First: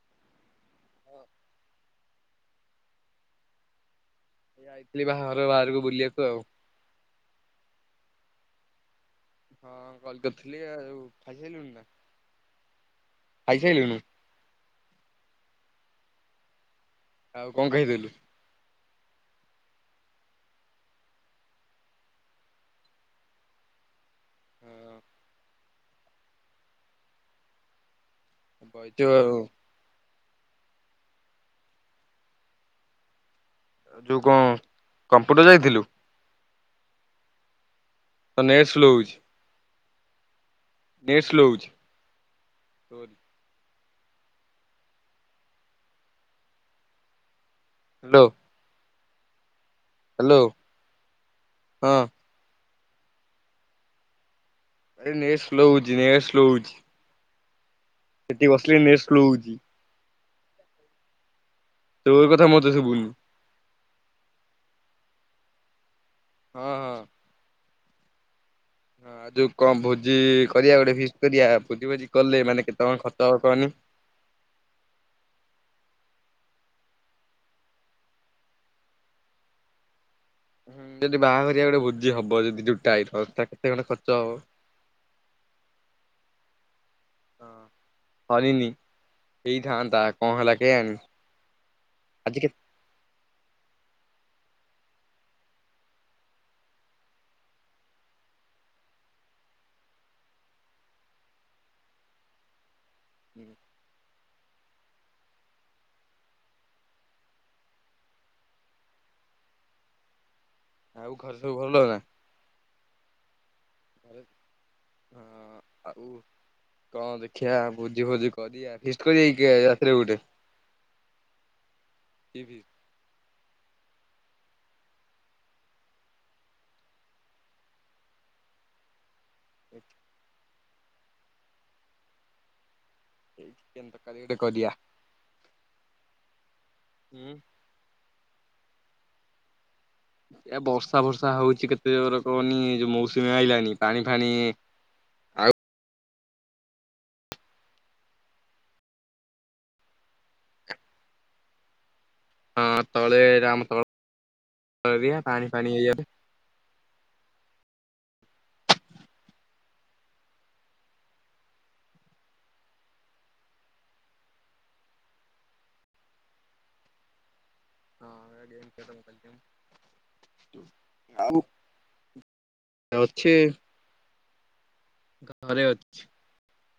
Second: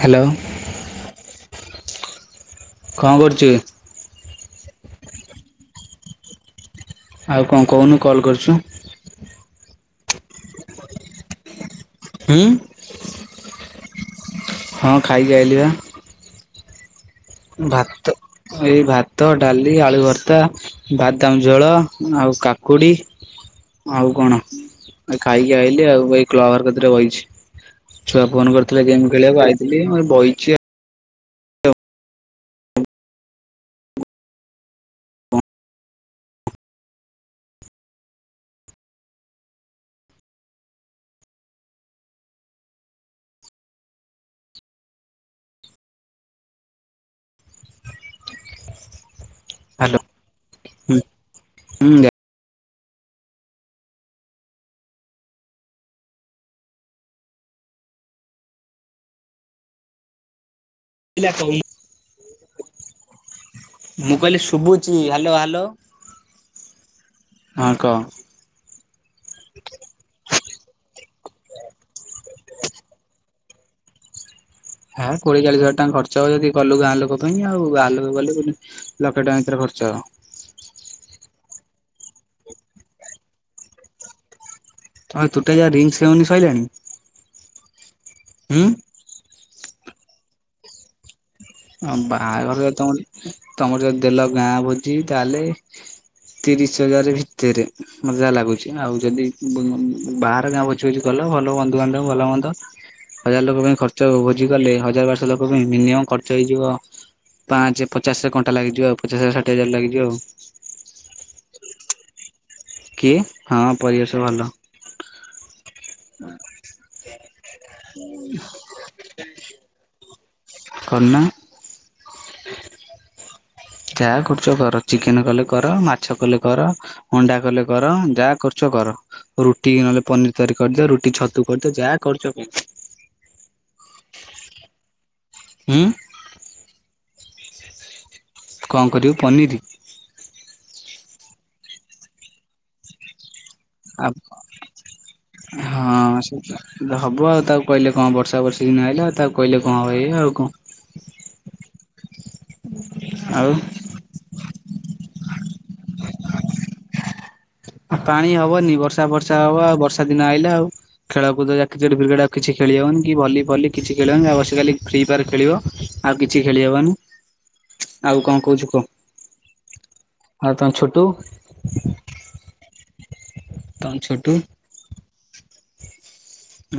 Hello. ହଁ କଁ କରୁଚୁ? ଏଇ ଆଇଥିଲି ବାହାଘର ବାହାରକୁ ବୁଲିଆକୁ ଆଉ। ଆଉ କଁ କହୁନୁ କଲ୍ କରୁଛୁ? ହଁ କଲ କରିଥିଲି ଆଉ, ଖାଇ ସାରିଲୁଣି ନା? ହୁଁ। ଖାଇ ସାଇଲୁଣୁ? ହଁ ଖାଇକି ଆଇଲି ବା। ଆଉ କଣ ଖାଇଥିଲୁ? ଭାତ ଏଇ ଭା ଭାତ, ଡାଲି, ଆଳୁ ଭର୍ତ୍ତା, ବାଦାମ ଝୋଳ, ଆଉ କାକୁଡ଼ି, ଆଉ କଣ ହଁ ଖାଇକି ଆଇ ଏମିତି ଆଉ ଏଇ କ୍ଳବ୍ ଘର କତିରେ ବଇଛି। ଛୁଆ ଫୋନ କରିଥିଲେ ବଇଚୁ ଗେମ୍ ଆଉ ଖେଳିଆକୁ ଆଇଥିଲି ମୁଁ ଏଇ ବଇ ଖେ ଯୋଉ କଣ କମ୍ପୁଟର ଯାଇଥିଲୁ? ତୋ ନେଟ୍ ସ୍ଲୋ ହଉଚି। ନେଟ୍ ସ୍ଲୋ ହଉଚି। ହ୍ୟାଲୋ। ହ୍ୟାଲୋ ହୁଁ ହୁଁ ହଁ ଜା ଆରେ ନେଟ୍ ସ୍ଲୋ ହଉଚି ନେଟ୍ ସ୍ଲୋ ହଉଚି। ସେଠି ବସିଲେ ନେଟ୍ ସ୍ଲୋ ହଉଚି। ପିଲା କହି ତୋର କଥା ମତେ ଶୁଭୁନି। ମୁଁ କହିଲେ ଶୁବୁଚି ଆ ହ୍ୟାଲୋ ହ୍ୟାଲୋ। ହଁ। ହଁ କ। ହଁ ଆଉ ଯୋଉ କଣ ଭୋଜି କରିବା ଗୋଟେ ଫିଷ୍ଟ କରିବା ଭୋଜି ଭୋଜି କଲେ ମାନେ କେତେ କଣ ଖର୍ଚ୍ଚ ହବ କହନି। ହା କୋଡିଏ ଚାଳିଶ ହଜାର ଟଙ୍କା ଖର୍ଚ୍ଚ ହବ ଯଦି କଲୁ ଗାଁ ଲୋକ ପାଇଁ ଆଉ ଗାଁ ଲୋକ ଗଲେ ଲକ୍ଷେ ଟଙ୍କା ଭିତରେ ଖର୍ଚ୍ଚ ହବ। ହୁଁ ଯଦି ବାହାଘରିଆ ଗୋଟେ ଭୋଜି ହବ ଯଦି ଯୋଉ ଟାଇପ୍ ର ପଇସା କେତେ ମାନେ ଖର୍ଚ୍ଚ ହବ। ଆ ତୁଟା ଯା ରିଙ୍ଗସେରିମନି ହଁ ସଇଲାଣିି ଉଁ? ତା କଣ ହେଲା କେଆଣି। ହଁ ଆଜି କେ ବାହାଘରରେ ତମରି ତମର ଯଦି ଦେଲ ଗାଁ ଭୋଜି ତାହେଲେ ତିରିଶ ହଜାରେ ଭିତରେ ମତେ ଯାହା ଲାଗୁଚି। ଆଉ ଯଦି ବୋ ବାହାର ଗାଁ ଭୋଜି ଭୋଜି କଲ ଭଲ ବନ୍ଧୁବାନ୍ଧବ ଭଲ ମନ୍ଦ ହଜାର ଲୋକ ପାଇଁ ଖର୍ଚ୍ଚ ହବ ବୋଲି। ଆଜିକାଲି ହଜାରେ ବାରଶହ ଲୋକ ପାଇଁ ମିନିମମ୍ ଖ ର୍ଚ୍ଚ ହେଇଯିବ ପାଞ୍ଚେ, ପଚାଶେ କଣ୍ଟା ଲାଗିଯିବ ଆଉ ପଚାଶ ହଜାରେ ଷାଠିଏ ହଜାରେ ଲାଗିଯିବ ଆଉ। ଆଉ ଘରେ ସବୁ ଭଲ ନା? କିଏ ହଁ ପରିବେଶ ଭଲ। ଓ କଣ ଦେଖିଆ ଭୋଜି ଫୋଜି କରିବା ଫିଷ୍ଟ କରିବା କି କେବେ ରାତିରେ ଗୋ [unintelligible] କରୁନା ଟିଭିି। ଯାହା କରୁଛ କର ଚିକେନ କଲେ କର, ମାଛ କଲେ କର, ଅଣ୍ଡା କଲେ କର, ଯାହା କରୁଛ କର। ରୁଟି କି ଚିକେନ ନହେଲେ ପନିର ତରକାରୀ କରିଦିଅ। ରୁଟି ଛତୁ କରିଦିଅ ଯାହା କରୁଛ କର। ଏଇ ଚିକେନ ତକାରୀ ଗୋଟେ କରିଆ। ହୁଁ ହୁଁ। କଣ କରିବୁ ପନିର? ଏ ବର୍ଷା ବର୍ଷା ହଉଛି କେତେ ଜୋର୍ କହନି ଯୋଉ ମୌସୁମୀ ଆଇଲାଣି ପାଣି ଆ ଫାଣି ଆଉ ହଁ। ହବ ଆଉ ତାକୁ କହିଲେ କଣ ବର୍ଷା ବର୍ଷି ଦିନ ଆଇଲା ଆଉ ତାକୁ କହିଲେ କଣ ହବ ଏଇ ଆଉ କଣ? ହଁ। ତଳେ ଆଉ ଆମ ତଳ ଅଭିକା ପାଣି ପାଣି ହେଇଯାଉଛି। ଆଉ ପାଣି ହବନି ବର୍ଷା ଫର୍ଷା ହବ ଆଉ ବର୍ଷା ଦିନ ଆଇଲା ଆଉ ଖେଳକୁଦ ଯାହା କ୍ରିକେଟ୍ ଫ୍ରିକେଟ ଆଉ କିଛି ଖେଳି ହବନି କି ଭଲି ଫଲି କିଛି ଖେଳିହବନି। ଯାହା ବସି ଖାଲି ଫ୍ରି ଫାୟାର ଖେଳିବ ଆଉ କିଛି ଖେଳି ହବନି। ଆଉ କଣ କହୁଛୁ କହ। ଆଉ ତମ ଛୋଟୁ [unintelligible] ଛି ଟୁ? ଘରେ ଅଛି।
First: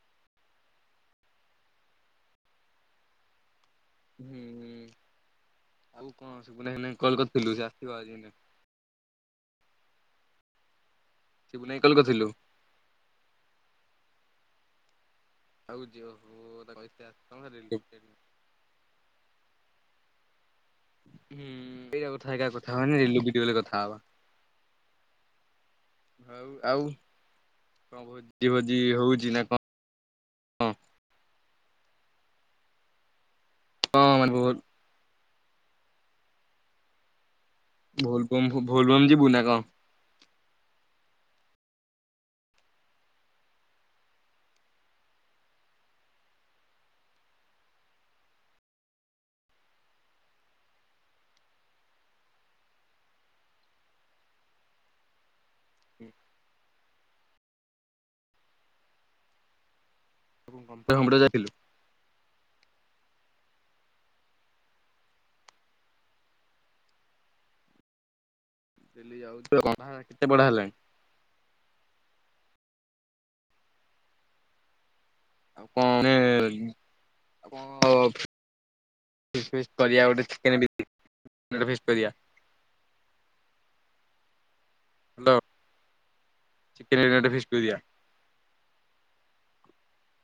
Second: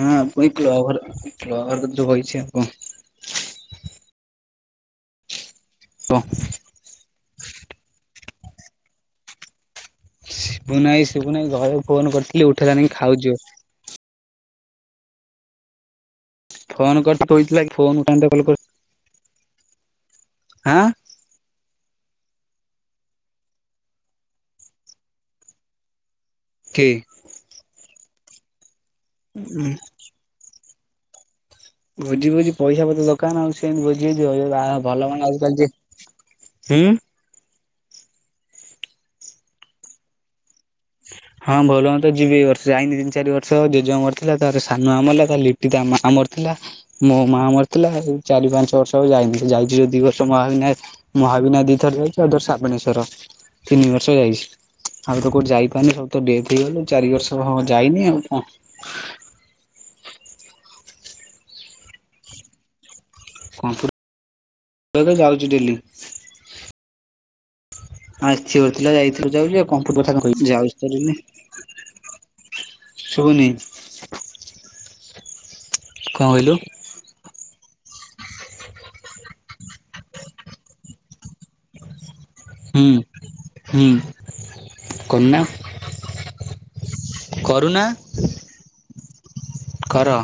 ନାଁ ଆପ୍ କହିଁ କ୍ଲବ ଘରେ କ୍ଲବ୍ ଘର କତିରେ ବଇଚି ଆଉ। ହୁଁ ହୁଁ। ଆଉ କହ କଣ ସିପୁନା ଭାଇନାଙ୍କୁ କଲ କରିଥିଲୁ ସେ ଆସିବ ଆଜି ବୋଲି। ଓ ନାଇସ। ସିପୁନା ଭାଇ ଶିବୁନୁ ଘରକୁ କଲ୍ ଫୋନ କରିଥିଲୁ କରିଥିଲି ଉଠେଇଲାନି ଖାଉଛି ବୋଲି ଆଉ ଯିବ। ଫୋନ୍ କରିି କହିଥିଲା କି ଫୋନ୍ ଉଠାନ୍ତା କଲ୍ କରି ଆଁ ହୁଁ। ଏଇକା କଥା ଏଇକା କଥା ହବାନି ରେଲୁ ଭିଡ଼ିଓରେ କଥା ହବା। ହଉ ଆଉ କିଏ? କଣ କହୁଚି ଯିବନି। ଯିବି ହଉଛି ନା କଣ? ହୁଁ ହଁ। ଭୋଜି ଫୋଜି ପଇସା ପତ୍ର ଦରକାର୍ ନା ଆଉ। ସେମିତି କଣ ଭୋଜି ମାନେ ହେଇଯିବ ଭୋ ଏ ବା ଭଲ ହବନା ଆଉ। ପାଞ୍ଜି ହୁଁ। ଭୋଲବମ୍ ହୋଉ ଭୋଲବମ୍ ଯିବୁ ନା କଣ? ହଁ ଭଲ ହୁଅନ୍ତା ଯିବି ଏ ବର୍ଷ ଯାଇନି ତିନି ଚାରି ବର୍ଷ ଜେଜେ ମରିଥିଲା। ତାର ସାନ ମାମୁଁ ମଲା ତା ଲିଟି ତା ମା ମରିଥିଲା। ମୋ ମା ମରିଥିଲା ଚାରି ପାଞ୍ଚ ବର୍ଷ ହବ ଯାଇନି। ଯାଇଛି ଯୋଉ ଦି ବର୍ଷ ମହାବିନାୟକ ମହାବିନାୟକ ଦିଥର ଯାଇଛି। ଆଉ ଥରେ ଶ୍ରାବଣେଶ୍ୱର ତିନି ବର୍ଷ ଯାଇଛି ଆଉ ତ କୋଉଠି ଯାଇ ପା ମାନେ ସବୁ ତ ଡେଥ୍ ହେଇଗଲେ ଚାରି ବର୍ଷ ହବ ଯାଇନି ଆଉ କଣ। କମ୍ପ୍ୟୁଟର ଫମ୍ପୁଟର ଯାଇଥିଲୁ? କମ୍ପୁଟର ତ ଯାଉଛି ଡେଲି। ହଁ ଅଛି ବୋ ପିଲା ଡେଲି ଯାଇଥିଲୁ ଯାଉଛୁ ଯାଉଛି ଆଉ କମ୍ପୁଟର କଥା କଣ କେତେ ବଡ କହିବି। ହେଲାଣି ଯାଉଛି ତ ଡେଲି। ଶୁଭୁନି। ଆଉ କଣେ କଣ କହିଲୁ [unintelligible] କଣ ଫିସ୍ଟ ଫିସ୍ଟ କରିବା ଗୋଟେ ଚିକେନ୍। ଚିକେନ୍ ଫିସ୍ଟ କରିଆ। ହୁଁ ହୁଁ। ହାଲୋ କରୁନା ଚିକେନ ବିରିୟାନୀ ଗୋଟେ ଫିସ୍ କରିବା। କରୁନା। କର।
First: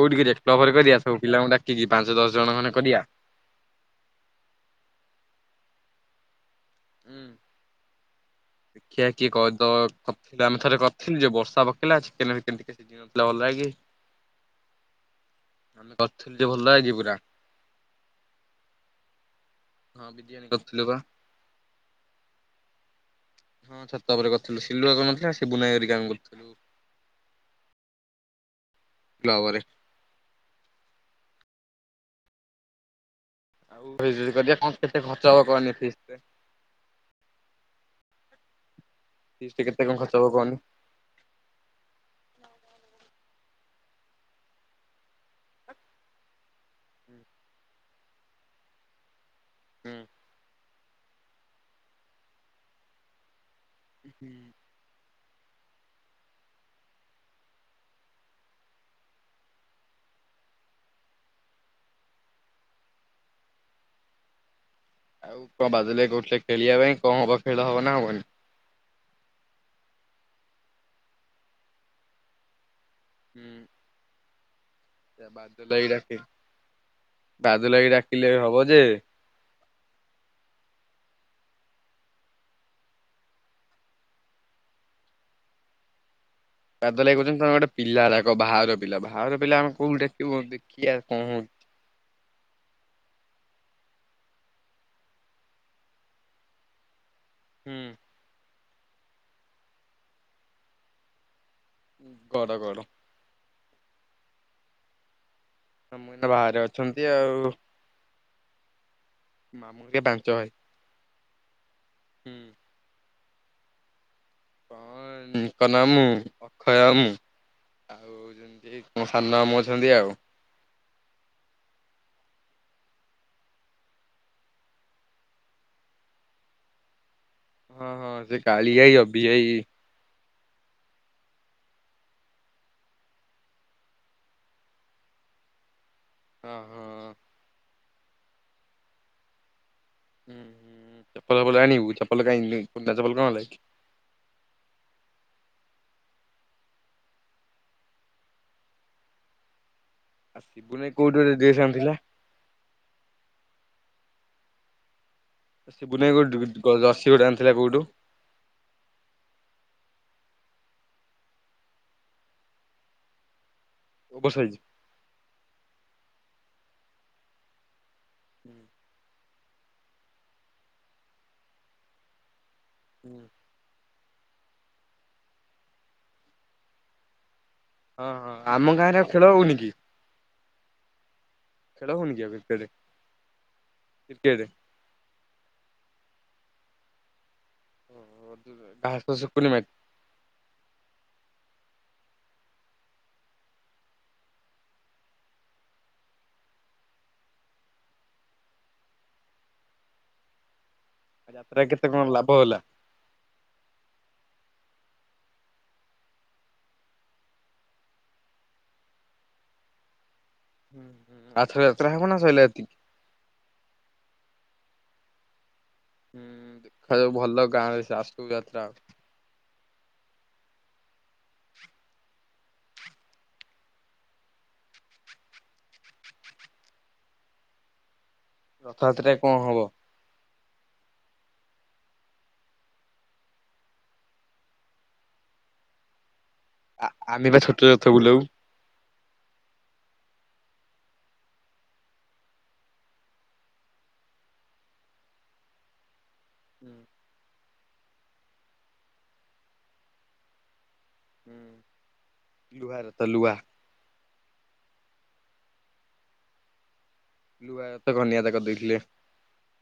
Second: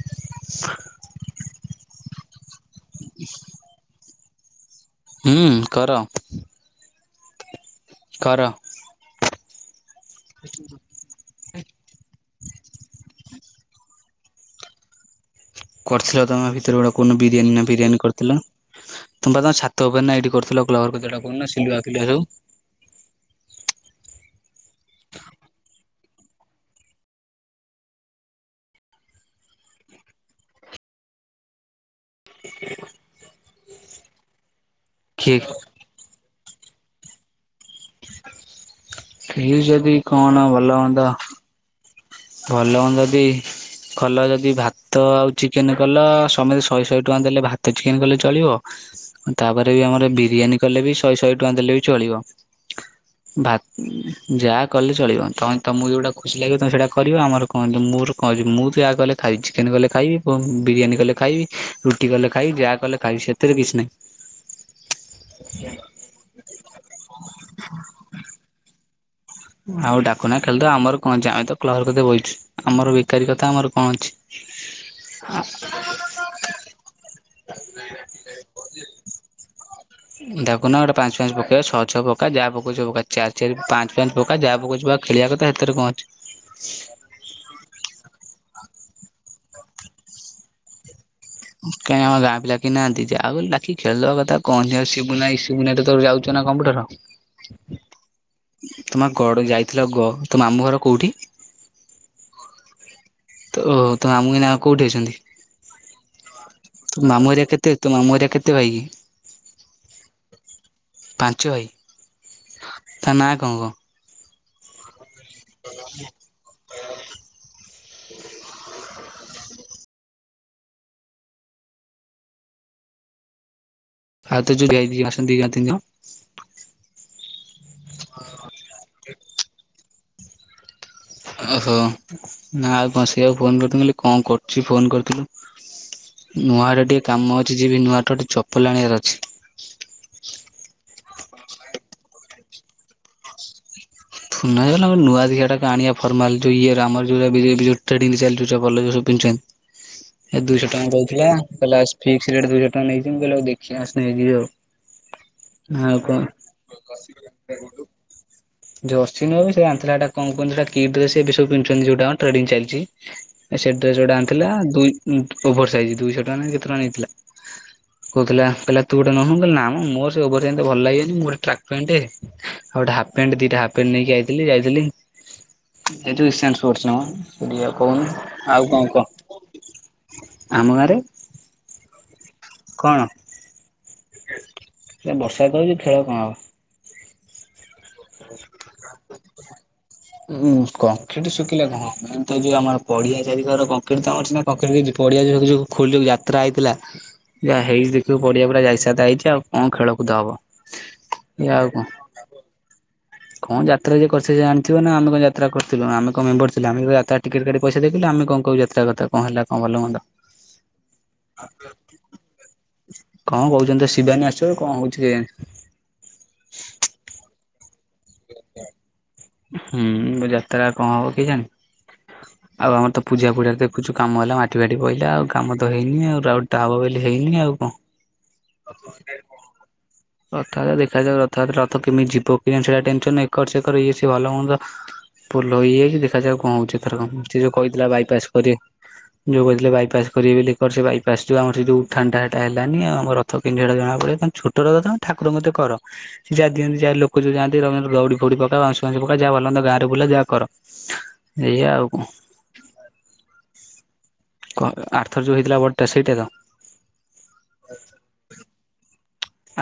କୋଉଠି କିରେ କ୍ଲବ୍ ଘରେ କରିଆ ସବୁ ପିଲାଙ୍କୁ ଡାକ୍ ଖିକି ପାଞ୍ଚ ଦଶ ଜଣ ଖଣ୍ଡେ କରିଆ। ହୁଁ କର। ହୁଁ। କର। ଚି କଦ କଥିଲୁ ଆମେ ଥରେ କରିଥିଲୁ ଯେ ବର୍ଷା ପାଗ ହେଲା ଚିକେନ୍ ଭିକେନ୍ ଟିକେ ସିଝି ନଥିଲା ଭଲା କି। କରିଥିଲ ବା ତମ ଭିତରେ ଗୋଟେ କୋଉ ଦିନ ବିରିୟାନୀ ନା ଫିରିୟାନୀ କରିଥିଲ ତମେ ପା ତମ ଛା ତୋ ବା ହଁ ନାଇଟ୍ ବିରିୟାନୀ କରୁଥିଲ କରିଥିଲୁ ବା କ୍ଲର୍କ ଯୋଉଟା କହୁନ ସିଲୁଆ ଫିଲୁଆ ସବୁ। ହଁ ଛାତ ଉପରେ କରିଥିଲୁ ସିଲୁଆ କଣ କରିଥିଲା ଶିବୁନ୍ ଭାଇ ହେରିକା ଆମେ କରିଥିଲୁ। କ୍ଲବ୍ ଘରେ। [inaudible] ଆଉ [unintelligible] କରିବା କ କେତେ ଖର୍ଚ୍ଚ କିଏ ହବ କହନି ଫିସ୍ଟ ରେ? ଫିଷ୍ଟ ରେ ଫିର୍ କେତେ ଯଦି ଖର୍ଚ୍ଚ ହବ କଣ କହନି? ଭଲ ହୁଅନ୍ତା। କଲମ୍ ଯଦି କଲ ଯଦି ଭାତ ଆଉ ଚିକେନ କଲ ସମତେ ଶହେ ଶହେ ଟଙ୍କା ଦେଲେ ଭାତ ଚିକେନ କଲେ ଚଳିବ ତାପରେ ବି ଆମର ବିରିୟାନୀ କଲେ ବି ଶହେ ଶହେ ଟଙ୍କା ଦେଲେ ବି ଚଳିବ ଭା ହୁଁ ଯାହା କଲେ ଚଳିବ ତମେ ତମକୁ ଯୋଉଟା ଖୁସି ଲାଗିବ ତମେ ସେଟା କରିବ ଆମର କଣ ତ ମୋର କଣ ଅଛି ମୁଁ ତ ଯାହା କଲେ ଖାଇବି ଚିକେନ କଲେ ଖାଇବି ବିରିୟାନୀ କଲେ ଖାଇବି ରୁଟି କଲେ ଖାଇବି ଯାହା କଲେ ଖାଇବି ସେଥିରେ କିଛି ନାହିଁ। ଆଉ କଣ ବାଦଲ ଭାଇ କହୁଥିଲେ ଖେଳିବା ପାଇଁ କଣ ହବ ଖେଳ ହବ ନା ହବନି? ଆଉ ଡାକୁନା ଖେଳି ଦେବା ଆମର କଣ ଅଛି ଆମେ ତ କ୍ଲବ ପାଖରେ ବଇଚୁ। ଆମର ବେକାରୀ କଥା ଆମର କଣ ଅଛି। [inaudible] ଯାଏ ବାଦଲ ଭାଇ ଡାକେ ବାଦଲ ଭାଇ ଡାକିଲେ ହବ ଯେ ତାକୁ ନା ଗୋଟେ ପାଞ୍ଚ ପାଞ୍ଚ ପକେଇବା ଛଅ ଛଅ ପକା ଯାହା ପକିବ ଚାର ଚି ପାଞ୍ଚ ପାଞ୍ଚ ପକା ଯାହା ପକଉ ଯିବଉ ଖେଳିବା କଥା ହେତିରେ କଣ ଅଛି। ବାଦଲ ଭାଇ କଉଛନ୍ତି ତମେ ଗୋଟେ ପିଲାହାରକ ବାହାର ପିଲା ବାହର ପିଲା ଆମ କଉଠ ଦେଖିବୁ ଦେ କି ଆ କାଇଁ ଆମ ଗାଁ ପିଲା କେହି ନାହାନ୍ତି ଆଉ କି ଖେଲିବା କଥା କହନ୍ତିିବୁୁ ଆଉ ଶିବୁନ ଭାଇ ଶିବୁନ ଭାଇ ତୋ ଯାଉଛ ନା କମ୍ପ୍ୟୁଟର? ହୁଁ। ତୁମ ଗଡ ଯାଇଥିଲ ଗ ତୋ ଆମୁ ଘର କୋଉଠି। ଗଡ ଗଡ। ତ ଓହୋ ତୋ ମାମୁଁ ଏଇନା କୋଉଠି ଅଛନ୍ତି? ସମସ୍ତେ ବାହାରେ ତୋ ଅଛନ୍ତି ମାମୁଁ ହେରିକା ଆଉ କେତେ ତୋ ମାମୁଁ ହେରିକା କେତେ ଭାଇ କି ମାମୁଁ ହେରିକା ପାଞ୍ଚ ଭାଇ ପାଞ୍ଚ ଭାଇ ହୁଁ। ତା ନା କଣ କଣ? ହଁ। ନିକନ ଆମୁ ଅକ୍ଷୟ ଆମୁ ଆଉ ଯେମିତି କଣ ସାନ ମମାମୁଁ ଅଛନ୍ତି ଆଉ ଆଉ ଯୋଉଁ ଆସନ୍ତି ଦି ଜଣ ତିନି ଜଣ? ହଁ ହଁ ସେ କାଲିଆ ଭାଇ ଅଭିି ଭାଇ ଓହୋ ନା ଆଉ କଣ ସେଆକୁ ଫୋନ କରିଥିଲୁ କହ କଣ କରୁଛି ଫୋନ କରିଥିଲୁ ହଁ ନୂଆରେ ହଁ ଟିକେ କାମ ଅଛି ଯିବି ନୂଆ ଗୋଟେ ଚପଲ ଆଣିବାର ଅଛି। ହୁଁ ହ ଚପଲ ଆଣିବୁ ଚପଲ ଚପଲ କଣ ହେଲାକି? [unintelligible] ଏ ଦୁଇଶହ ଟଙ୍କା କହୁଥିଲ କହିଲା ଫିକ୍ସ ରେଟ ଆଉ ଦୁଇଶହ ଶିବୁନୁ ଭାଇ ଟଙ୍କା କୋଉଠୁ ଗୋଟେ ଡ୍ରେସ ନେଇଚି ଆଣିଥିଲା ମୁଁ କହିଲି ଆ ଦେଖିବା। [unintelligible] ଆଉ ସିବୁନ ଭାଇ କଣ? [unintelligible] ଯର୍ସିବି ଟେ ଆଣିଥିଲା କୋଉଠୁ? ଜର୍ସି ନାଇ ବେ ସେ ଆଣିଥିଲା ଏଟା କଣ କହିଲୁ କି ଡ୍ରେସ ଏବେ ସବୁ ପିନ୍ଧୁଛନ୍ତି ଯୋଉଟା ମ ଟ୍ରେଡିଙ୍ଗ ଚାଲିଛି। ସେ ଡ୍ରେସ ଗୋଟେ ଓଭର ଆଣିଥିଲା ସାଇଜ। ଦୁଇ ଓଭର ସାଇଜ୍ ଦୁଇଶ କେତେ ଟଙ୍କା ନେଇଥିଲା? କହୁଥିଲା ହୁଁ କହିଲା ତୁ ଗୋଟେ ନଉନୁ। ନା ମୋ ମୋର୍ ସେ ଓଭର ସାଇଜ ଏତେ ଭଲ ଲାଗେନି ମୁ ଗୋଟେ ଟ୍ରାକ ପ୍ୟାଣ୍ଟ୍ ଟେ ଆଉ ପ୍ୟାଣ୍ଟ ଦି ଟା ହାଫ୍ ପ୍ୟାଣ୍ଟ୍ ନେଇକି ଆଇ ଥିଲି ଯାଇଥିଲି। [unintelligible] [unintelligible] କଉନୁ ହଁ ହଁ ଆମ ଆଉ କଣ ଗାଁରେ କହ? ଖେଳ ହଉନି କି ଆମ ଗାଁରେ [unintelligible] କଣ? କ୍ରିକେଟ? ସେ ବର୍ଷା ତ ହଉଛି ଖେଳ କଣ ହବ। [unintelligible] ଯୋଉ ଘାସ ଶୁକୁନି ମାଟି ଆମର ପଡିଆ ଚାରିକର କଂକ୍ରିଟ୍ ତମର ସିନା କଂକ୍ରିଟ୍ ହେଇଛି ପଡିଆ ଯାଗା କୁ ଯୋଉ [unintelligible] ଯାତ୍ରା ହେଇଥିଲା। ଯାହା ହେଇଚି ଦେଖିବୁ ପଡିଆପୁରା ଯାଇସାଇତା ହେଇଛି ଆଉ କଣ ଖେଳକୁଦ ହବ। ଏଇଆ ଯାତ୍ରା ଆଉ କେତେ କଣ ଲାଭ ହେଲା? କଣ ଯାତ୍ରା ଯେ କରିଚି ସେ ଜାଣିଥିବ ନା ଆମେ କଣ ଯାତ୍ରା କରିଥିଲୁ। ଆମେ କଣ ମେମ୍ୱର ଥିଲୁ। ଆମେ ଯାତ୍ରା ଟିକେଟ୍ କାଟି ପଇସା ଦେଇଥିଲୁ ଆମେ କଣ କହିବୁ ଯାତ୍ରା କଥା ହେଲା କଣ ଭଲମନ୍ଦ। ଆରଥର ଯାତ୍ରା ହେବ ନା ସଇଲା ଏତିକି? କଣ କହୁଛନ୍ତି ତ ଶିବାନୀ ଆସିବ କଣ ହଉଛି କେଜାଣି। ହୁଁ ଦେଖାଯାଉ ଭଲ। [unintelligible] ଫାଲତୁ ଯାତ୍ରା ହଉଚି। ହୁଁ ଯାତ୍ରା କଣ ହବ କେଜାଣି, ଆଉ ଆମର ତ ପୂଜା ଫୁଜା ଦେଖୁଛୁ କାମ ହେଲା ମାଟି ଫାଟି ପଇଲା ଆଉ କାମ ତ ହେଇନି ଆଉ [unintelligible] ହେଇନି ଆଉ କଣ। ରଥଯାତ୍ରା ରେ କଣ ହବ? ରଥଯାତ୍ରା ଦେଖାଯାଉ ରଥଯାତ୍ରା ରଥ କେମିତି ଯିବ [unintelligible] ଏକାର ସେକର କିଛି ଭଲ ମନ୍ଦ ଭୁଲ ହେଇଯାଇଛି ଦେଖାଯାଉ କଣ କଣ ହଉଛି ଆ ଏଥରକ ଆମେ ବା ସେ, ଯୋଉ ଛୋଟ ରଥ କହିଥିଲା ବୁଲାଉ। ବାଇପାସ୍ କରି ଯୋଉ କହିଥିଲେ ବାଇପାସ୍ କରିବେ ବୋଲି ଆମର ଯୋଉ ଉଠାଣି ହେଟା ହେଲାନି ଆଉ। ଆମ ରଥ କେମିତି ହେଟା ଜଣାପଡ଼ିବ। ମାନେ ଛୋଟ ରଥ ତମେ ଠାକୁରଙ୍କ କତିରେ କର। ଯା ଦିଅନ୍ତି ଯାହା ଲୋକ ଯୋଉ ଯାଆନ୍ତ୍। [unintelligible] [unintelligible] ଯାହା ବୁଲାନ୍ତ ଗାଁ ରେ ବୁଲା ଯାହା କର। ହୁଁ ଏଇଆ ଆଉ କଣ ଲୁହା ର ତ ଲୁଆ। [unintelligible] ଆରଥର ଯୋଉ ହେଇଥିଲା ବଡଟା ସେଇଟା ତ। ଲୁହା ଜେତକ ଘନିଆ ଦାଦା କରି ଦେଇଥିଲେ।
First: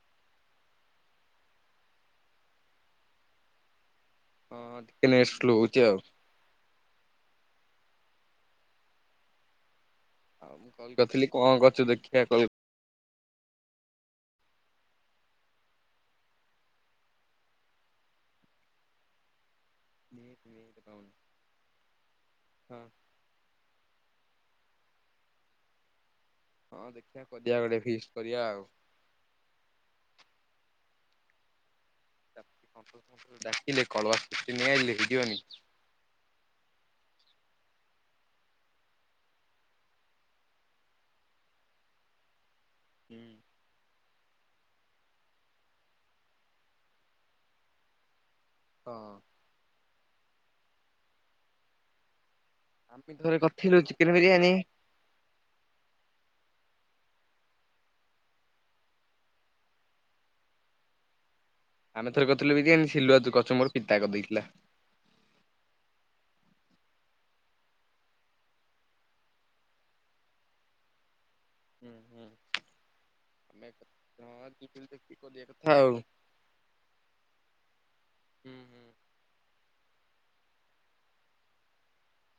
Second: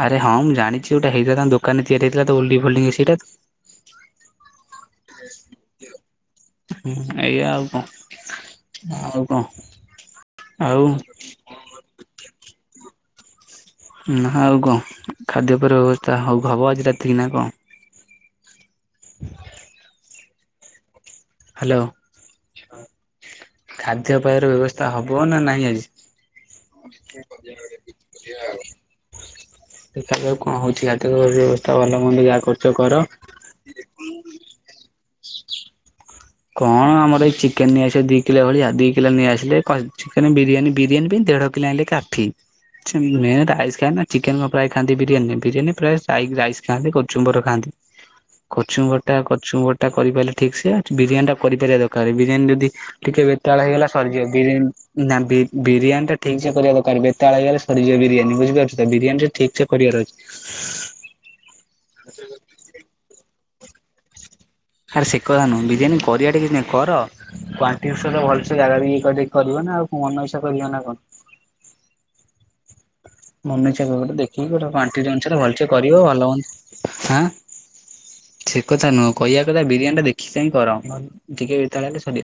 ଆରେ ହଁ ମୁଁ ଜାଣିଛି ଯୋଉଟା ହେଇଥିଲା ତାଙ୍କ ଦୋକାନରେ ତିଆରି ହେଇଥିଲା। ଓଲ୍ଡିଂ ଫୋଲ୍ଡିଂ ସେଟା ତ ହଁ ଟିକେ ନେଟ୍ ସ୍ଲୋ ହଉଛି ଆଉ। ଏୟା ଆଉ କଣ। ଆଉ କଣ? ଆଉ ମୁଁ କଲ୍ କରିଥିଲି କଣ କରଛୁ ଦେଖିିଆ କହିବୁ? ନା ଆଉ କଣ ଖାଦ୍ୟପେୟ ର ବ୍ୟବସ୍ତା ହବ ଆଜି ରାତି କି ନା କଣ? [unintelligible] ହାଲୋ। ଖାଦ୍ୟପେୟର ବ୍ୟବସ୍ଥା ହବ ନା ନାହିଁ ଆଜି? ହଁ ଦେଖିବା କରିବା ଗୋଟେ ଫିଷ୍ଟ କରିବା ଆଉ। ଦେଖାଯାଉ। କଣ ହଉଛି ଲାଟର ବା ରେବସି। ଡା ଡାକିଲେ କଳୁଆ ସୃଷ୍ଟି ନେଇଆ ଇଲେ। ଦିଅନି। କଣ ଆମର ଏଇ ଚିକେନ ନେଇଆସିଲେ ଦି କିଲୋ ଭଳିଆ ଦିକିଲୋ ନେଇ ଆସିଲେ ଚିକେନ ବିରିୟାନୀ- ବିରିୟାନୀ ପାଇଁ ଦେଢ଼ କିଲୋ ଆଣିଲେ କାଫି। ଚୁ ମେ ଟାହାଇସ କା ନା। ଚିକେନ ର ପ୍ରାୟ ଖାଆନ୍ତି ବିରିୟାନୀ। ବିରିୟାନୀ ପ୍ରାୟ ସାଇଗ ରାଇସ୍ ଖାଆନ୍ତି କଚୁମ୍ବର ଖାଆନ୍ତି। କଚୁଙ୍ଗଟା ହଁ କଚୁଅଟ୍। ଟା କରିପାଇଲ ଠିକ୍ ସେ? ବିରିୟାନୀ ଟା କରିପାରିବା ଦରକାର ବିରିୟାନୀ ଯେନ୍ତି। ଆମେ ଟିକେ ଥରେ ବେତାଳ କରିଥିଲୁ ହେଇଗଲା ଚିକେନ ସରିଯିବ ବିରିୟାନୀ ବିରି ନା ବି ବିରି ବିରିୟାନୀ ଟା ଠିକ୍ ସେ କରିବା ଦରକାର ବେତାଳହେଇଗଲେ ସରିଯିବ ବିରିୟାନୀ ବୁଝିପାରୁଛ ତ ବିରିୟାନୀ ଟା ଠିକ୍ ସେ କରିବାର ଅଛି। ଆମେଥରେ କରଥିଲୁ ବିରିୟାନି ସିଲୁଆ ତୁ କ ତୁମୋର ପିତା କଦେଇଥିଲା। ଆରେ ସେ କଥା ନୁହଁ ବିରିୟାନୀ କରିବା ଟା କିଛି ନାଇଁ କର, କ୍ୱାଣ୍ଟିବିସବ୍ ଭଲସେ ଜାଗା ଦେଖିକି କରିବ ନା ଆଉ କଣ ମନ ଇଚ୍ଛା କରିବ ନା କଣ,? ହୁଁ ହୁଁ। ଆମେ ମାନେ ଚଳିବ ଗୋଟେ ଦେଖିକି ହଁ ଗୋଟେ କ୍ୱାଣ୍ଟିଟି ଦେଖିକି ଅନୁସାରେ କରିବା ଭଲସେ କଥା ଆଉ। କରିବ ଭଲ ହୁଅନ୍ତା ହାଁ ହୁଁ ସେ ହୁଁ। କଥା ନୁହଁ କହିବା କଥା ବିରିୟାନୀ ଟା ଦେ। ଚାହିଁ କର ଟିକେ ବେତାଳିଆ ହେଲେ ସରିିବ।